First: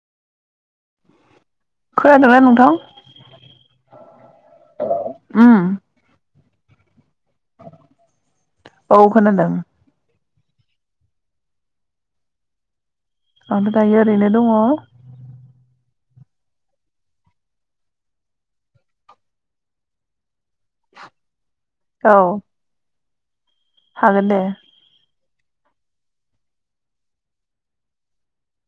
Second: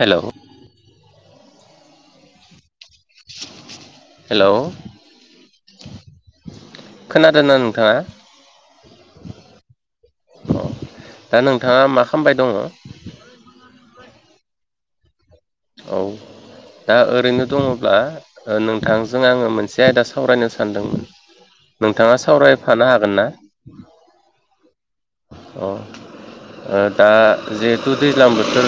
Hello खोनादों ना नोंथां? हेलौ उम खोनादोंना नोंथाङा? औ खोनादों दा नोंथाङा मा खामबाय दङ'? आओमफ्राय दायो ओरैनो दङ'। औ दा ओरैनो दङब्ला ओ नोंथांजों आङो मोनसे आयदा सावरायनो सानदोंमोन। नोंथाङा सावरायफानो हागोन ना? हागोन दे। अ ओ दा जिहेथु दैज्लां बोथोर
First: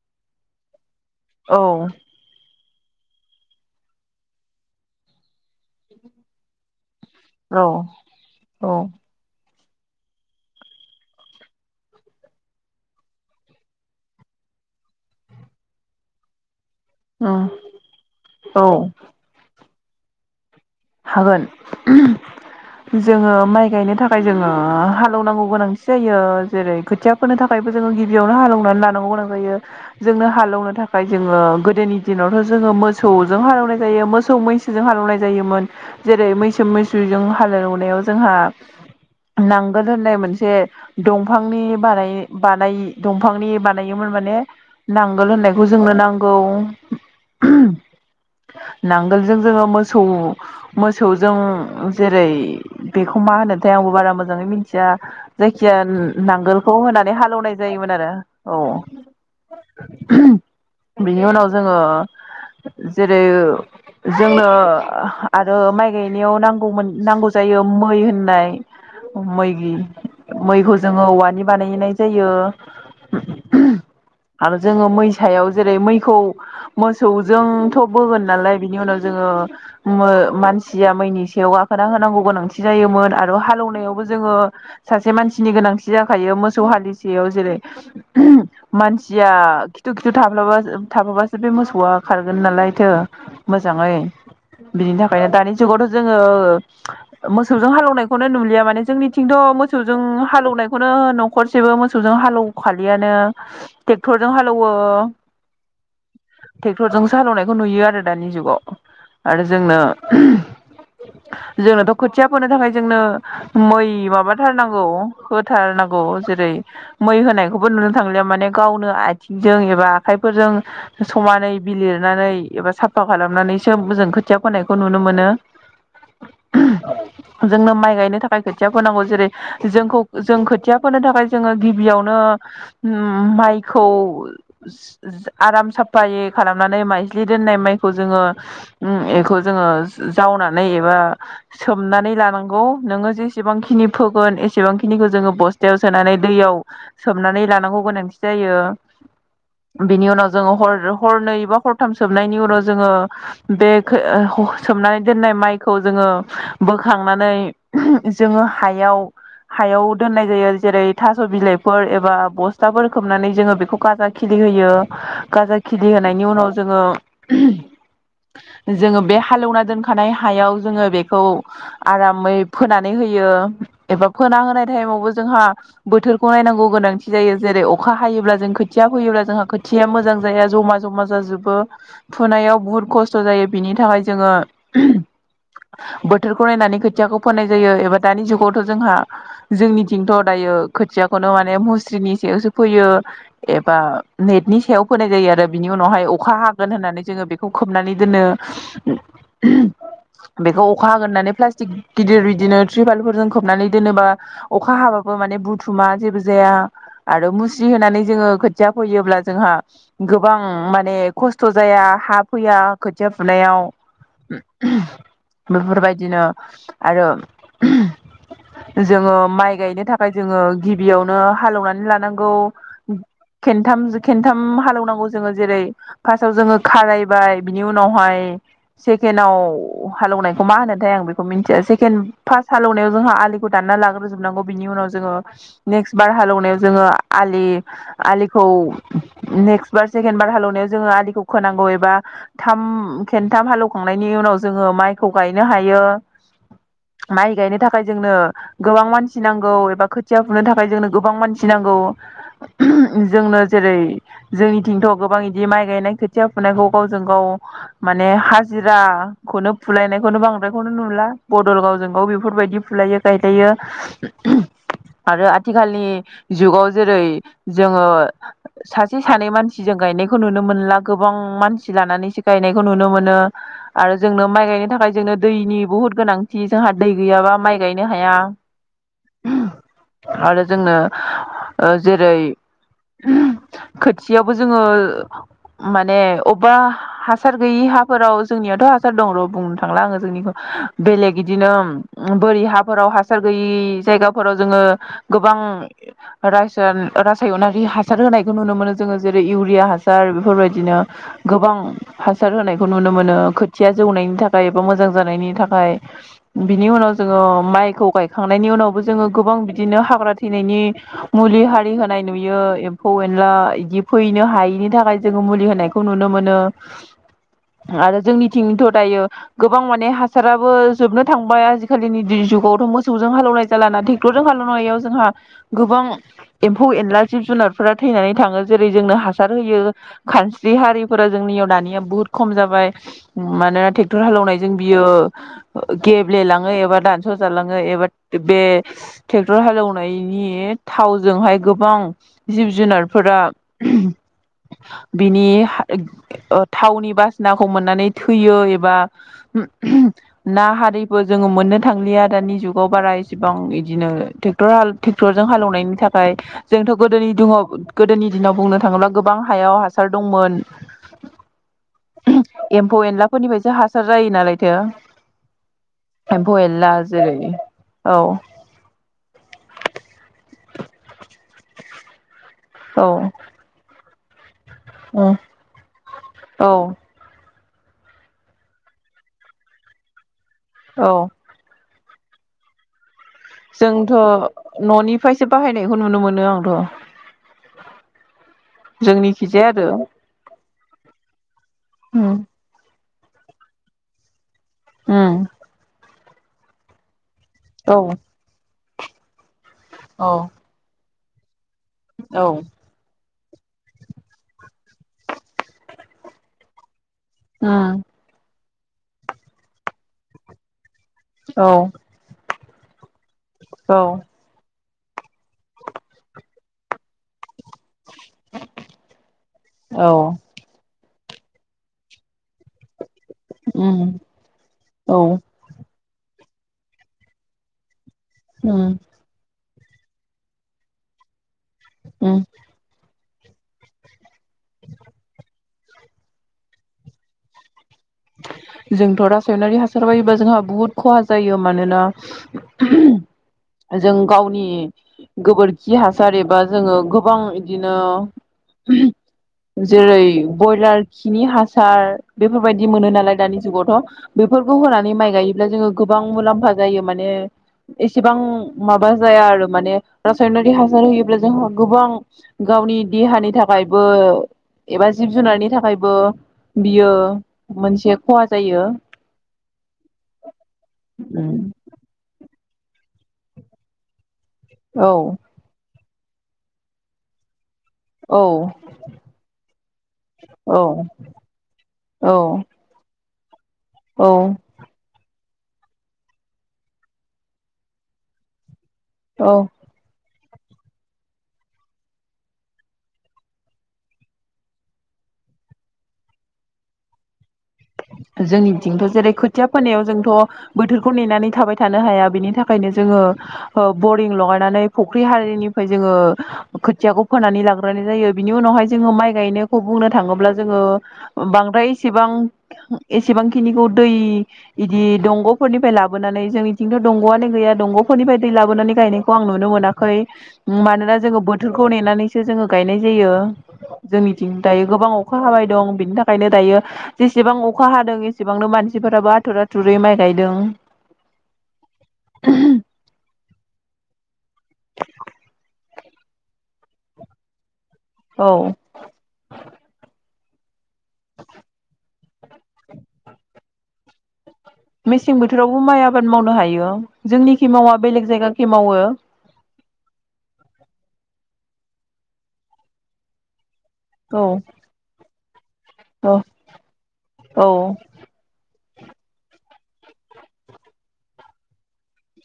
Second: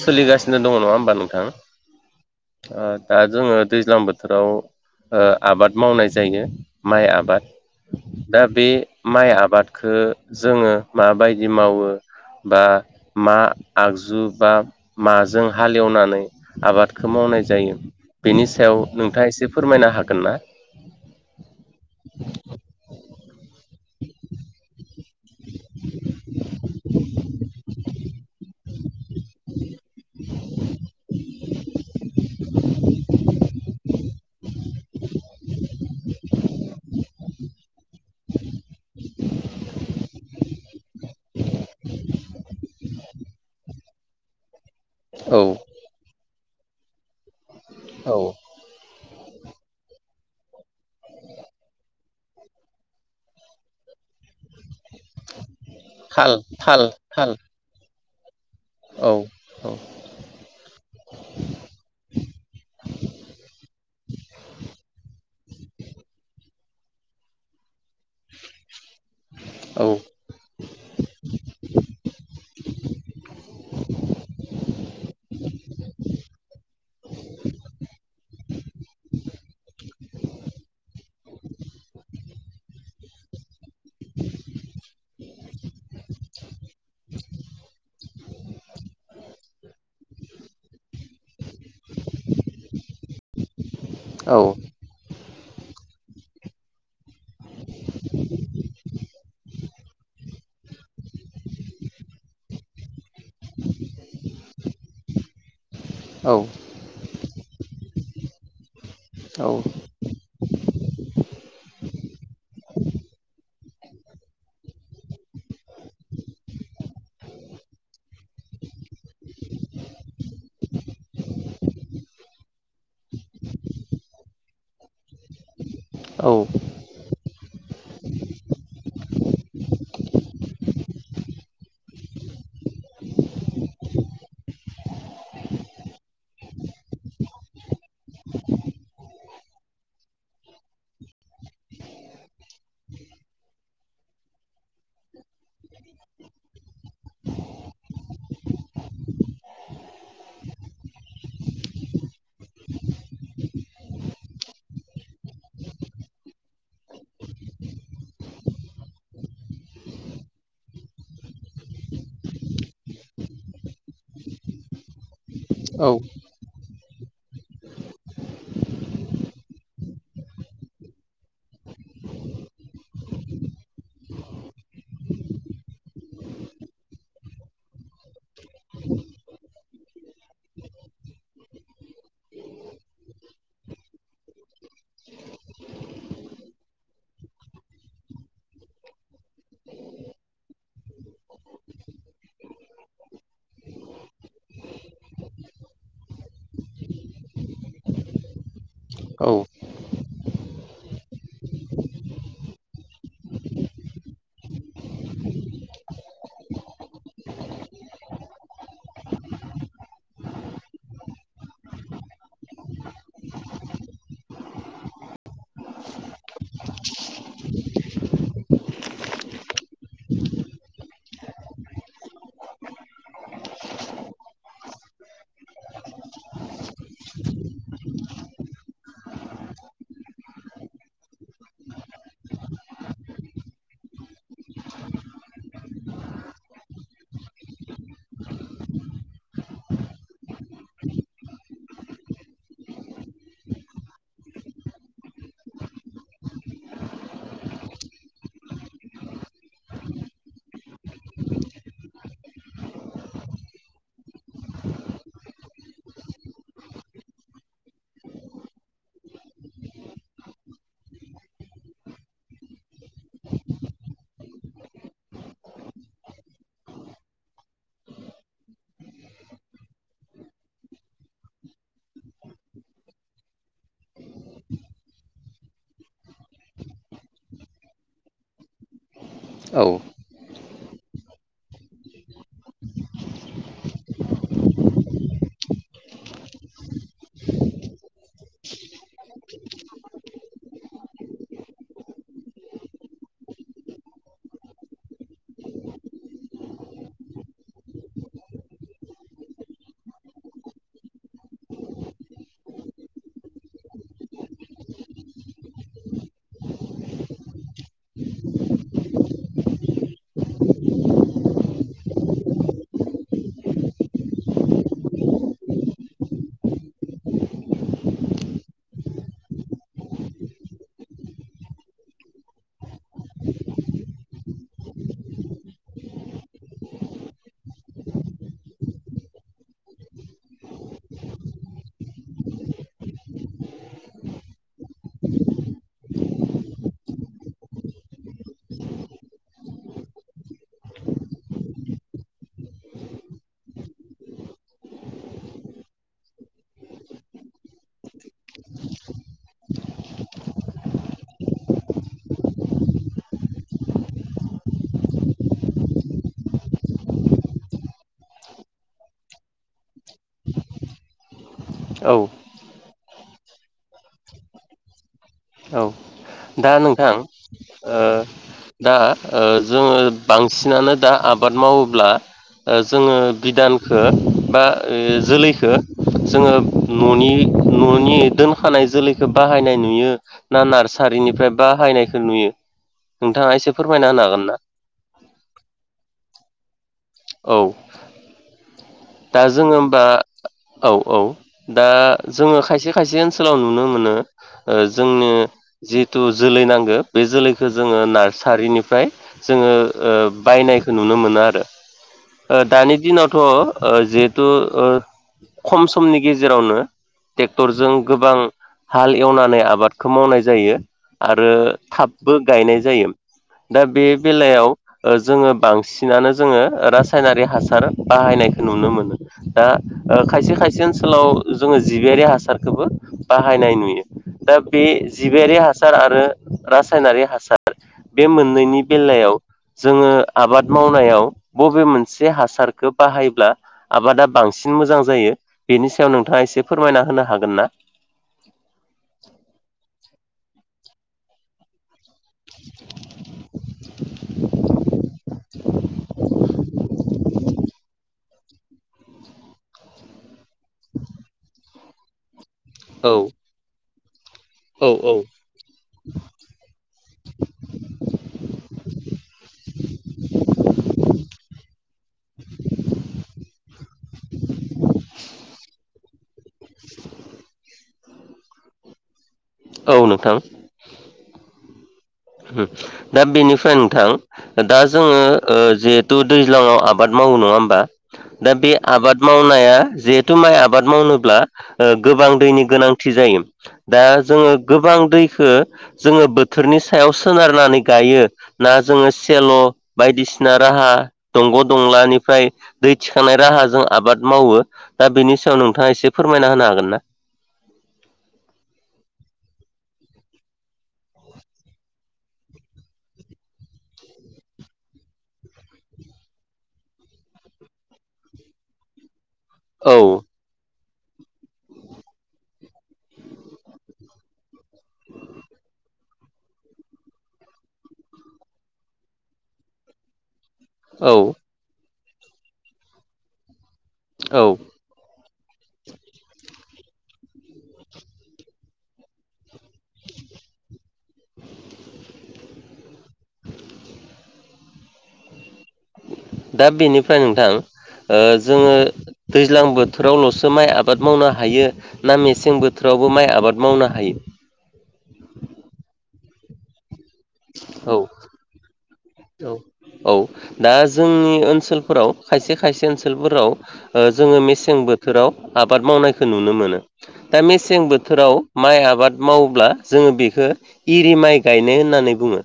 सोलिगासिनो दङ नङा होम बा नोंथां औ ओ दा जोङो दैज्लां बोथोराव ओ आबाद मावनाय जायो। माइ आबाद औ दा बे माइ आबादखो जोङो माबायदि मावो बा मा आगजु बा माजों हालेवनानै आबादखौ मावनाय उम जायो बेनि औ सायाव नोंथाङा एसे फोरमायनो हागोन ना? हागोन मावनांगौ गोनांथि जायो जेरै खोथिया फोनो थाखाय जोङो गि बियावनो हालेवनानै लानांगौ गोनां जायो। जोंनो हालेवनो थाखाय जोङो गोदोनि दिनावथ' जोङो मोसौ सौजों हालेवनाय जायो मोसौ मैसोजों हालौवनाय जायोमोन जेरै मैसो मोसौजों हालेवनायाव जोंहा नांगोल होननाय मोनसे दंफांनि बानाय बानाय दंफांनि बानायोमोन माने नांगोल होननायखौ जोंनो नां गौ औ नांगोलजों जोङो मोसौ मोसौजों जेरै बेखौ मा होनोथाय आंबो बारा मोजाङै मिथिया जाय खिया थाल नांगोलखौ थाल होनानै थाल हालौवनाय जायोमोन आरो औ। औ औ बिनि उनाव जोङो जेरै जोंनो आरो माइ गायनायाव नांगौमोन नांगौ जायो मै होननाय। मै औ मैखौ जोङो औवानि बानायनाय जायो। आरो जोङो मैसायाव जेरै मैखौ मोसौजोंथ' बोगोन नालाय बिनि उनाव जों ओ मो मानसिया मैनि सायाव गाखोना होनांगौ गोनांथि जायोमोन आरो हालौवनायावबो जोङो सासे मान मानसिनि गोनांथि जाखायो मोसौ हालिसेयाव जेरै मानसिया खिथु खिथु थाब माब्लाब थाबफाबासो बे मोसौआ खारगोन नालायथो मोजाङै औ बिनि थाखाय ओंखायनो दानि जुगावथ' जोङो मोसौजों हालेवनायखौनो नुलिया माने जोंनिथिंथ' मोसौजों हालौवनायखौनो न'खरसेबो मोसौजों हालेवखालियानो टेक्टरजों हालौवो। [inaudible] ट्रेक्टरजोंसो सालौनायखौ नुयो आरो दानि जुगाव औ आरो जोंनो [inaudible] जोंनोथ' खोथिया फोनो थाखाय जोंनो मै माबाथारनांगौ होथारनांगौ जेरै मै होनायखौबो नुनो थांलिया माने गावनो आथिंजों एबा आखाइफोरजों समानै बिलिरनानै एबा साफा खालामनानैसो जों खोथिया फोनायखौ नुनो मोनो। औ। जोंनो माइ गायनो थाखाय खोथिया फोनांगौ जेरै जोंखौ जों खोथिया फोनो थाखाय जोङो गिबियावनो माइखौ आराम साफायै खालामनानै माइजलि दोननाय माइखौ जोङो उम एखौ जोङो जावनानै एबा सोमनानै लानांगौ नोङो जेसेबांखिनि फोगोन। एसेबांखिनिखौ जोङो बस्थायाव सोनानै दैयाव सोमनानै लानांगौ गोनांथि जायो। बिनि उनाव जोङो हर हरनै बा हरथाम सोबनायनि उनाव जोङो बे खो ओ। सोमनानै दोननाय माइखौ जोङो बोखांनानै जोङो हायाव हायाव दोननाय जायो जेरै थास' बिलाइफोर एबा बस्थाफोर खोबनानै जोङो बेखौ गाजा खिलि होयो गाजा खिलि होनायनि उनाव जोङो जोङो बे हालेवना दोनखानाय हायाव जोङो बेखौ आरामै फोनानै होयो एबा फोन ना होनाय टाइमावबो जोंहा बोथोरखौ नायनांगौ गोनांथि जायो जेरै अखा हायोब्ला जों खोथिया फैयोब्ला जों जोंहा खोथिया मोजां जाया जमा जमा जाजोबो फुोननायाव बुहुत खस्थ' जायो बिनि थाखाय जोङो बोथोरखौ नायनानै खोथियाखौ फोननाय जायो एबा दानि जुगावथ' जोंहा जोंनिथिंथ' दायो ओ खोथियाखौनो माने मुस्रिनि सायावसो फैयो एबा नेटनि सायाव फोनाय जायो आरो बिनि उनावहाय अखा हागोन होननानै जोङो बेखौ खोबनानै दोनो औ बेखौ अखा होगोन होननानै प्लास्टिक गिदिर बिदिनो त्रिपालफोरजों खोबनानै दोनोबा अखा हाबाफोर माने बुथुमा जेबो जाया आरो मुस होनानै जोङो खोथिया फैयोब्ला जोंहा गोबां माने खस्थ' जाया हा फैया खोथिया फुनायाव बेफोरबायदिनो आरो [inaudible] जोङो माइ गायनो थाखाय जोङो गिबियावनो हालेवनानै लानांगौ खेनथाम खेनथाम हालौनांगौ जोङो जेरै फार्स्टआव जोङो खारायबाय बिनि उनावहाय सेकेण्डआव हालौवनायखौ मा होनोथाय आं बेखौ मिन्थिया सेकेण्ड फार्स्ट हालेवनायाव जोंहा आलिखौ दाननानै लाग्रोजोबनांगौ बिनि उनाव जोङो नेक्स्ट बार हालेवनायाव जोङो आलि आलिखौ नेक्स्ट बार सेकेणड बार हालौवनायाव जोङो आलिखौ खोनांगौ एबा थाम खेनथाम हालौ। खांनायनि उनाव जोङो माइखौ गायनो हायो माइ गायनो थाखाय जोंनो गोबां मानसि नांगौ एबा खोथिया फुनो थाखाय जोंनो गोबां मानसि नांगौ गौ जोंनो जेरै जोंनिथिंथ' गोबां बिदि माइ गायनाय खोथिया फुनाय गाव जों गाव माने जिराखौनो फुलायनायखौनो बांद्रायखौनो नुला बदल गावजों गाव बेफोरबायदि फुलायो गायलायो। [unintelligible] आरो आथिखालनि जुगाव जेरै जोङो सासे सानै मानसिजों गायनायखौ नुनो मोनला गोबां मानसि लानानैसो गायनायखौ नुनो मोनो। आरो जोंनो माइ गायनो थाखाय जोंनो दैनि बहुद गोनांथि जोंहा दै गैयाबा माइ गायनो हाया [inaudible] औ आरो जोंनो ओ जेरै [inaudible] खोथियावबो जोङो माने अबेबा हासार गैयि हाफोराव जोंनियावथ' हासार दं र' बुंनो थांला आङो जोंनिखौ बेलेग बिदिनो ओम बोरि हाफोराव हासार गैयै जायगाफोराव जोङो गोबां रासाय-रासायनारि हासार होनाय खौ नुनो मोनो जोङो जेरै इउिया हासार बेफोरबायदिनो गोबां हासार होनायखौ नुनो मोनो खोथिया जौनायनि थाखाय एबा मोजां जानायनि थाखाय बिनि उनाव जोङो माइखौ गायखांनायनि उनावबो जोङो गोबां बिदिनो हाग्रा थैनायनि मुलि हारि होनाय नुयो एमफौ एनला इदि फैनो हायिनि थाखाय जोङो मुलि होनायखौ नुनो मोनो। [inaudible] आरो जोंनिथिंथ' दायो गोबां माने हासारयाबो जोबनो थांबाय आजि खालिनि दि जुगाव खौथ' मोसौजों हाल एवनाय जाला ना ट्रेक्टर जों हालनायाव जोंहा गोबां एम्फौ एनला जिब जुनार फोरा थैनानै थाङो जेरै जोंनो हासार होयो खानस्रि हारिफोरा जोंनियाव दानिया बहुद खम जाबाय ओम मानोना ट्रेक्टर हालेवनायजों बियो गेब्लेलाङो एबा दानस' जालाङो एबा बे ट्रेक्टर हालेवनायनि थावजोंहाय गोबां जिब जुनारफोरा बिनि ओ थावनि बासनाखौ मोननानै थैयो एबा ना हारिबो जोङो मोननो थांलिया दा दानि जुगाव बारा इसेबां इदिनो ट्रेक्टर हाल ट्रेक्टरजों हालेवनायनि थाखाय जोंथ' गोदो गोदोनि दिनाव गोदोनि दिनाव बुंनो थाङोब्ला गोबां हायाव हासार दंमोन। औ। एम्फौ-एनलाफोरनिफ्रायसो हासार जायो नालायथो औ। एम्फौ दा एनला नोंथां जेरै ओ औ दा ओ जोङो बां सिनानो दा आबाद मावोब्ला ओ औ जोङो बिदानखौ बा ओ जोलैखो जोङो औ न'नि न'नि दोनखानाय जोलैखौ बाहायनाय नुयो ना औ नारसारिनिफ्राय बाहायनाय खौ नुयो? नोंथाङा एसे फोरमायना जोंथ' होनो हागोन ना? न'निफ्रायसो बाहायनायखौ नुनो मोनो आंथ' औ। दा जोंनिखिजाया जोङो आरो होमबा औ औ दा उम जोङो खायसे खायसे ओन सोलाव नुनो मोनो ओ जोंनो उम जिहेथु जोलै नांगौ बे जोलैखौ औ जोङो नारसारिनिफ्राय जोङो ओ औ बायनायखौ नुनो मोना आरो। औ ओ दानि दिनावथ' ओ जिहेथु ओ खम समनि गेजेरावनो ट्रेक्टरजों उम गोबां हाल एवनानै आबादखौ मावनाय जायो आरो औ थाबबो गायनाय जायो। दा औ बे बेलायाव ओ जोङो बांसिनानो जोङो रासायनारि हासार बाहायनायखौ नुनो मोनो दा औ ओ खायसे खायसे ओनसोलाव जोङो जिबियारि हासारखौबो बाहायनाय उम नुयो। दा बे औ जिबायारि हासार आरो रासायनारि हासार बे मोननैनि उम बेलायाव जोङो आबाद मावनायाव बबे मोनसे उम हासारखौ बाहायोब्ला आबादा बांसिन मोजां जायो? बेनि सायाव नोंथाङा एसे फोरमायना होनो हागोन ना? जोंथ' रासायनारि हासार बायोबा जोंहा बुहुत खहा जायो मानोना [inaudible] जों गावनि गोबोरखि हासार एबा जोङो गोबां इदिनो जेरै बयलार खिनि हासार बेफोरबाय बिदि मोनो औ नालाय दानि जुगावथ'।बेफोरखौ औ होनानै औ माइ गायोब्ला जोङो गोबां मुलाम्फा जायो मा ने एसेबां माबा जाया आरो माने रासायनारि हासार होयोब्ला जोंहा गोबां गावनि देहानि थाखायबो एबा जिब जुनारनि थाखायबो बियो मोनसे खहा जायो। औ नोंथां दा बेनिफ्राय नोंथां दा औ जोङो जि दैज्लाङाव आबाद मावो नङा होमबा औ दा बे आबाद मावनाया जिहेथु माइ औ आबाद मावनोब्ला गोबां औ दैनि गोनांथि जायो दा औ जोङो गोबां दैखौ जोङो बोथोरनि सायाव सोनारनानै गायो ना जोङो सेल' औ बायदिसिना राहा दंग' दंलानिफ्राय दै थिखांनाय राहाजों आबाद मावो दा बेनि सायाव नोंथाङा एसे फोरमायना होनो हागोन ना जोंनि बिथिंथ' जेरै खोथिया फोनायाव जोंथ' बोथोरखौ नेनानै थाबाय थानो हाया बेनि थाखायनो जों बरिं लगायनानै फुख्रि हारिनिफ्राय जोङो खोथियाखौ फोनानै लाग्रो जायो बिनि उनावहाय जोङो माइ गायनायखौ औ बुंनो थाङोब्ला जोङो बांद्राय इसेबां एसेबांखिनिखौ दै बिदि दंग'फोरनिफ्राय लाबोनानै जोंनिथिंथ' दंग'आनो गैया दंग'फोरनि बायदि लाबोनानै गायनायखौ आं नुनो मोनाखै औ मानोना जोङो बोथोरखौ नेनानैसो जोङो गायनाय जायो औ जोंनिथिं दायो गोबां अखा हाबाय दं बिनि थाखायनो दायो एसेबां अखा हादों एसेबांनो मानसिफोराबो आथुर आथुरै माइ गायदों [inaudible] दा बेनिफ्राय नोंथां औ जोङो दैज्लां बोथोरावल'सो माइ आबाद मावनो हायो ना मेसें बोथोरावबो माइ आबाद मावनो हायो मेसें बोथोरावबो माइ आबाद मावनो हायो जोंनिखि मावा औ बेलेग जायगाखि मावो औ औ दा जोंनि ओनसोलफोराव खायसे खायसे ओनसोलफोराव जोङो औ मेसें बोथोराव आबाद मावनायखौ औ नुनो मोनो दा औ मेसें बोथोराव माइ आबाद आबाद मावोब्ला जोङो बेखौ एरि माइ गायनो होननानै बुङो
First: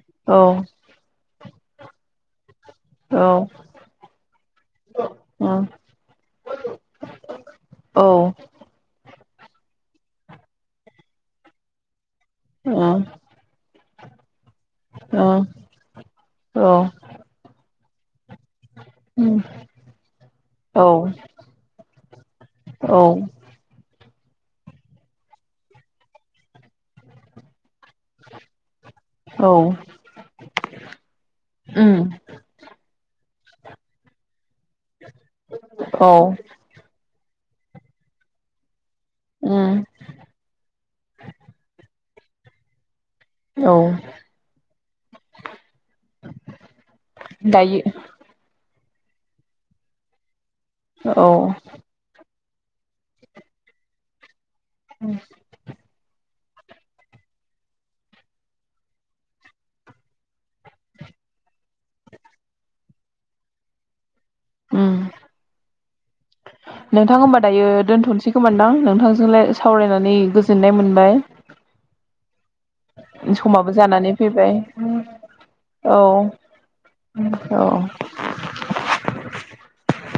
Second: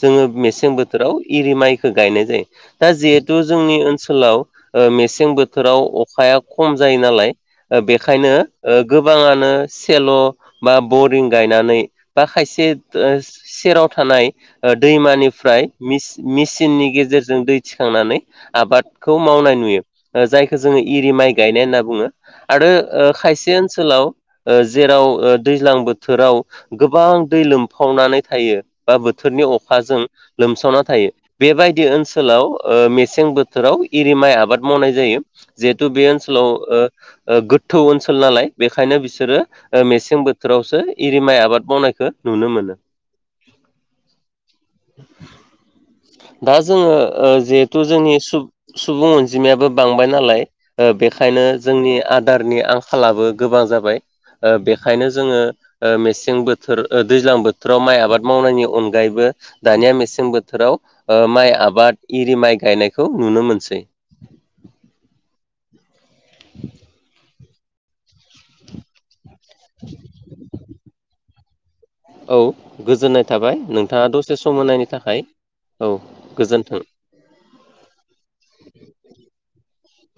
जोङो औ मेसें बोथोराव एरि माइखौ गायनाय जायो दा औ जिहेथु औ जोंनि ओनसोलाव मेसें बोथोराव अखाया खम जायो नालाय औ बेखायनो गोबाङानो सेल' बा बरिं गायनानै बा खायसे औ सेराव थानाय औ दैमानिफ्राय मेसिननि औ गेजेरजों दै थिखांनानै आबादखौ मावनाय नुयो जायखौ जोङो इरि माइ गायनाय होनना बुङो आरो खायसे ओनसोलाव जेराव दैज्लां बोथोराव गोबां दै लोमफावनानै थायो बा बोथोरनि अखाजों लोमसावना थायो बेबायदि उम ओनसोलाव मेसें बोथोराव एरि माइ आबाद मावनाय जायो जिहेथु औ बे ओनसोलाव गोथौ ओनसोल नालाय बे ओंखायनो बिसोरो उम मेसें बोथोरावसो इरि माइ आबाद मावनायखौ नुनो मोनो औ दा जोङो जिहेथु दायो जोंनि सुबुं अनजिमायाबो बांबाय नालाय औ बेखायनो जोंनि आदारनि आंखालाबो गोबां जाबाय बेखायनो जोङो मेसें बोथोराव दैज्लां बोथोराव माइ आबाद मावनायनि अनगायैबो दानिया मेसें बोथोराव माइ आबाद इरि माइ गायनायखौ नुनो मोनसै ओम नोंथां होमबा दायो दोनथ'नोसै खोमादां नोंथांजोंलाय सावरायनानै गोजोननाय मोनबाय औ गोजोननाय थाबाय समाबो नोंथाङा जानानै दसे सम होनायनि फैबाय थाखाय औ गोजोन्थों। औ औ [inaudible]